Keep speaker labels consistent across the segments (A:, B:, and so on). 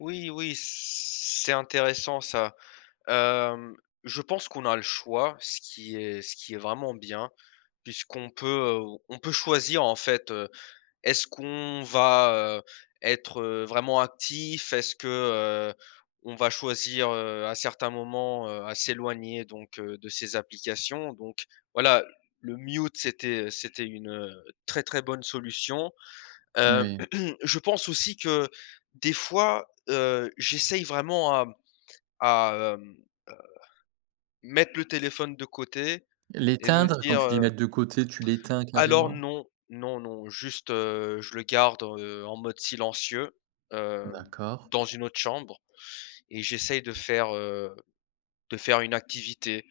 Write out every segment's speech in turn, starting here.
A: Oui, oui, c'est intéressant, ça, hem, je pense qu'on a le choix, ce qui est ce qui est vraiment bien puisqu'on peut, heu, on peut choisir, en fait, heu, est-ce qu'on va, heu, être, heu, vraiment actif? Est-ce que, heu, on va choisir, heu, à certains moments, heu, à s'éloigner, donc heu, de ces applications? Donc, voilà, le mute c'était c'était une, heu, très, très bonne solution,
B: N
A: heu,
B: oui.
A: je pense aussi que des fois, heu, j'essaye vraiment à m à, hem, heu, mettre le téléphone de côté et de me
B: L'éteindre? Quand
A: dire,
B: tu dis
A: heu
B: mettre de côté, tu l'éteins
A: Alors
B: carrément?
A: non, non, non, juste, heu, je le garde, heu, en mode silencieux, heu,
B: D'accord.
A: dans une autre chambre et j'essaye de faire heu, de faire une activité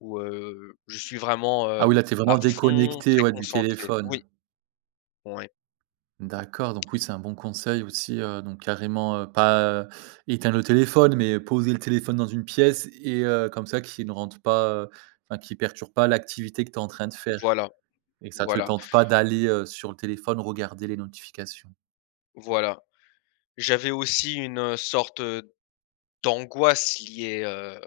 A: où, heu, je suis vraiment,
B: Ah
A: heu,
B: oui, là, tu es
A: à
B: vraiment
A: fond,
B: déconnecté,
A: très
B: ouais, du
A: concentré. Oui.
B: téléphone?
A: Ouais.
B: D'accord, donc oui, c'est un bon conseil aussi, heu, donc carrément, heu, pas, heu, éteindre le téléphone mais poser le téléphone dans une pièce et heu, comme ça qui ne rentre pas, heu, enfin, qui perturbe pas l'activité que tu es en train de faire
A: Voilà,
B: et que ça te
A: voilà.
B: tente pas d'aller, heu, sur le téléphone regarder les notifications?
A: Voilà. J'avais aussi une sorte d'angoisse liée, heu,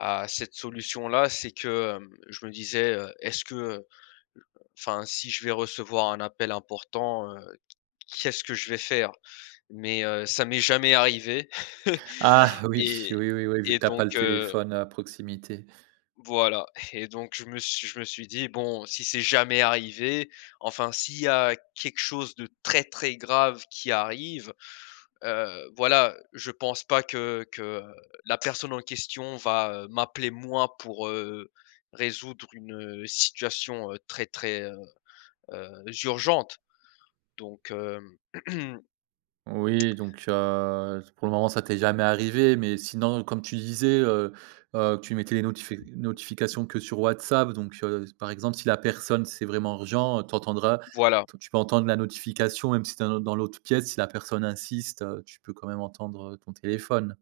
A: à cette solution-là, c'est que, hem, je me disais, heu, est-ce que, heu, enfin si je vais recevoir un appel important, heu, qu qu'est-ce que je vais faire mais heu, ça m'est jamais arrivé
B: Ah! Oui,
A: et
B: oui, oui, oui, vu
A: et
B: que tu as pas le
A: donc heu
B: téléphone à proximité.
A: voilà et donc je me suis je me suis dit: «Bon, si c'est jamais arrivé, enfin, s'il y a quelque chose de très, très grave qui arrive, heu, voilà, je pense pas que que la personne en question va, heu, m'appeler, moi, pour, heu, résoudre une, heu, situation très, très, heu heu, urgente», donc hem
B: Oui, donc heu, pour le moment, ça t'es jamais arrivé mais sinon comme tu disais, heu heu, tu mettais les notifi notifications que sur WhatsApp, donc heu, par exemple, si la personne c'est vraiment urgent, tu entendras,
A: Voilà.
B: tu en tu peux entendre la notification même si tu es dans l'au dans l'autre pièce si la personne insiste, heu, tu peux quand même entendre, heu, ton téléphone.